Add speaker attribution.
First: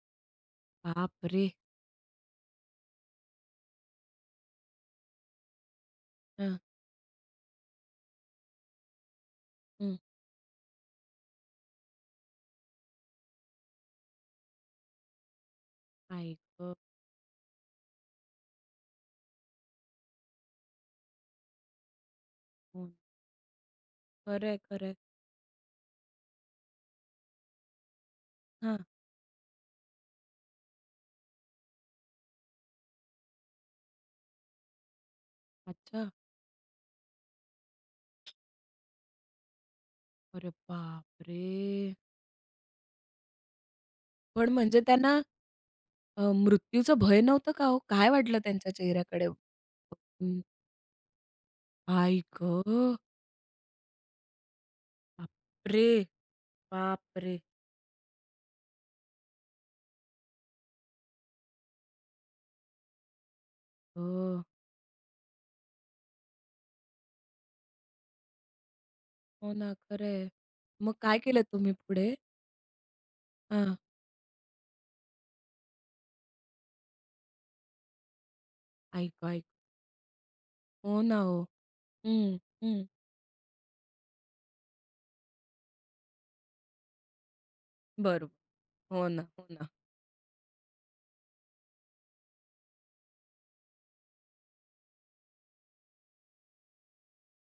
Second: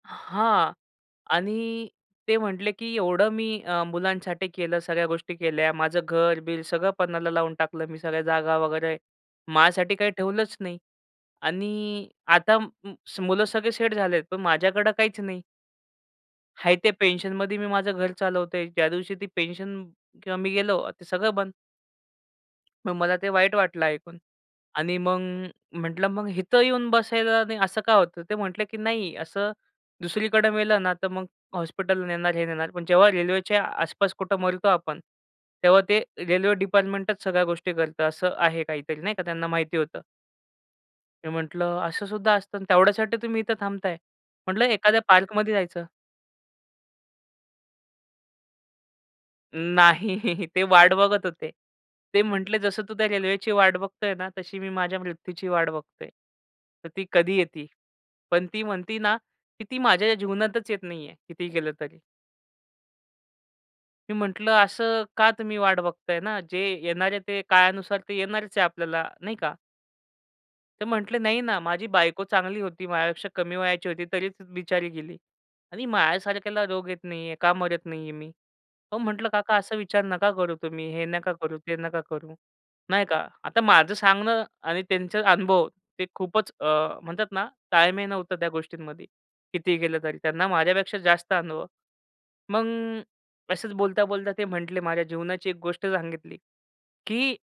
Speaker 1: हां
Speaker 2: बापरे!
Speaker 1: आणि ते म्हटले, की एवढं मी अ, मुलांसाठी केलं, सगळ्या गोष्टी केल्या माझं
Speaker 2: हं.
Speaker 1: घर-बीर सगळं पनाला लावून टाकलं मी सगळ्या जागा वगैरे माझ्यासाठी
Speaker 2: हं.
Speaker 1: काही ठेवलंच नाही आणि आता म मुलं सगळे सेट झाले पण माझ्याकडे काहीच नाही.
Speaker 2: आई ग!
Speaker 1: आहे ते पेन्शनमध्ये मी माझं घर चालवतो आहे ज्या दिवशी ती पेन्शन किंवा मी गेलो ते सगळं बंद.
Speaker 2: हं.
Speaker 1: मग मला ते वाईट वाटलं ऐकून
Speaker 2: खरं आहे, खरं आहे.
Speaker 1: आणि मग म्हटलं, मग इथं येऊन बसायला नाही असं का होतं? ते म्हटले, की
Speaker 2: हां.
Speaker 1: नाही असं दुसरीकडं मेलं ना तर मग हॉस्पिटल नेणार, हे नेणार पण जेव्हा रेल्वेच्या आसपास कुठं मरतो आपण तेव्हा ते
Speaker 2: अच्छा.
Speaker 1: रेल्वे डिपार्टमेंटच सगळ्या गोष्टी करतं. असं आहे काहीतरी नाही का? त्यांना माहिती होतं.
Speaker 2: अरे
Speaker 1: मी
Speaker 2: बापरे!
Speaker 1: म्हटलं असं सुद्धा असतं तेवढ्यासाठी तुम्ही इथं थांबत आहे.
Speaker 2: पण
Speaker 1: म्हटलं
Speaker 2: म्हणजे
Speaker 1: एखाद्या
Speaker 2: त्यांना
Speaker 1: पार्कमध्ये जायचं.
Speaker 2: अ, मृत्यूचं भय नव्हतं का हो? काय वाटलं त्यांच्या चेहऱ्याकडे? [unintelligible]
Speaker 1: नाही ते वाट बघत होते. ते
Speaker 2: बाई
Speaker 1: म्हटले जसं तू
Speaker 2: गं!
Speaker 1: त्या रेल्वेची वाट बघतो आहे ना तशी मी माझ्या मृत्यूची वाट
Speaker 2: बापरे!
Speaker 1: बघतो आहे. तर ती
Speaker 2: बापरे!
Speaker 1: कधी येती? पण ती म्हणती ना, की ती माझ्या जीवनातच येत नाही आहे. कितीही केलं तरी. मी
Speaker 2: हो.
Speaker 1: म्हंटलं, असं का तुम्ही वाट बघत आहे ना, जे येणारे ते काळानुसार ते येणारच आहे आपल्याला नाही
Speaker 2: हो
Speaker 1: का?
Speaker 2: ना खरं आहे.
Speaker 1: ते
Speaker 2: मग
Speaker 1: म्हटले,
Speaker 2: काय
Speaker 1: "नाही
Speaker 2: केलं
Speaker 1: ना
Speaker 2: तुम्ही
Speaker 1: माझी
Speaker 2: पुढे?
Speaker 1: बायको चांगली होती माझ्यापेक्षा कमी
Speaker 2: हं.
Speaker 1: वयाची होती तरीच बिचारी गेली आणि माझ्यासारख्याला रोग येत नाही आहे, का मरत नाही आहे मी." पण
Speaker 2: ऐक,
Speaker 1: म्हटलं,
Speaker 2: ऐक.
Speaker 1: "काका असा विचार नका करू तुम्ही
Speaker 2: हो
Speaker 1: हे
Speaker 2: ना.
Speaker 1: नका
Speaker 2: ओ
Speaker 1: करू, ते नका करू.
Speaker 2: हं, हं.
Speaker 1: नाही का?" आता माझं सांगणं आणि त्यांचे अनुभव ते खूपच अ, म्हणतात ना ताळमेळ
Speaker 2: बरोबर
Speaker 1: नव्हतं त्या गोष्टींमध्ये
Speaker 2: हो ना, हो ना.
Speaker 1: कितीही केलं तरी त्यांना माझ्यापेक्षा जास्त अनुभव. मग असंच बोलता, बोलता ते म्हंटले माझ्या जीवनाची एक गोष्ट सांगितली की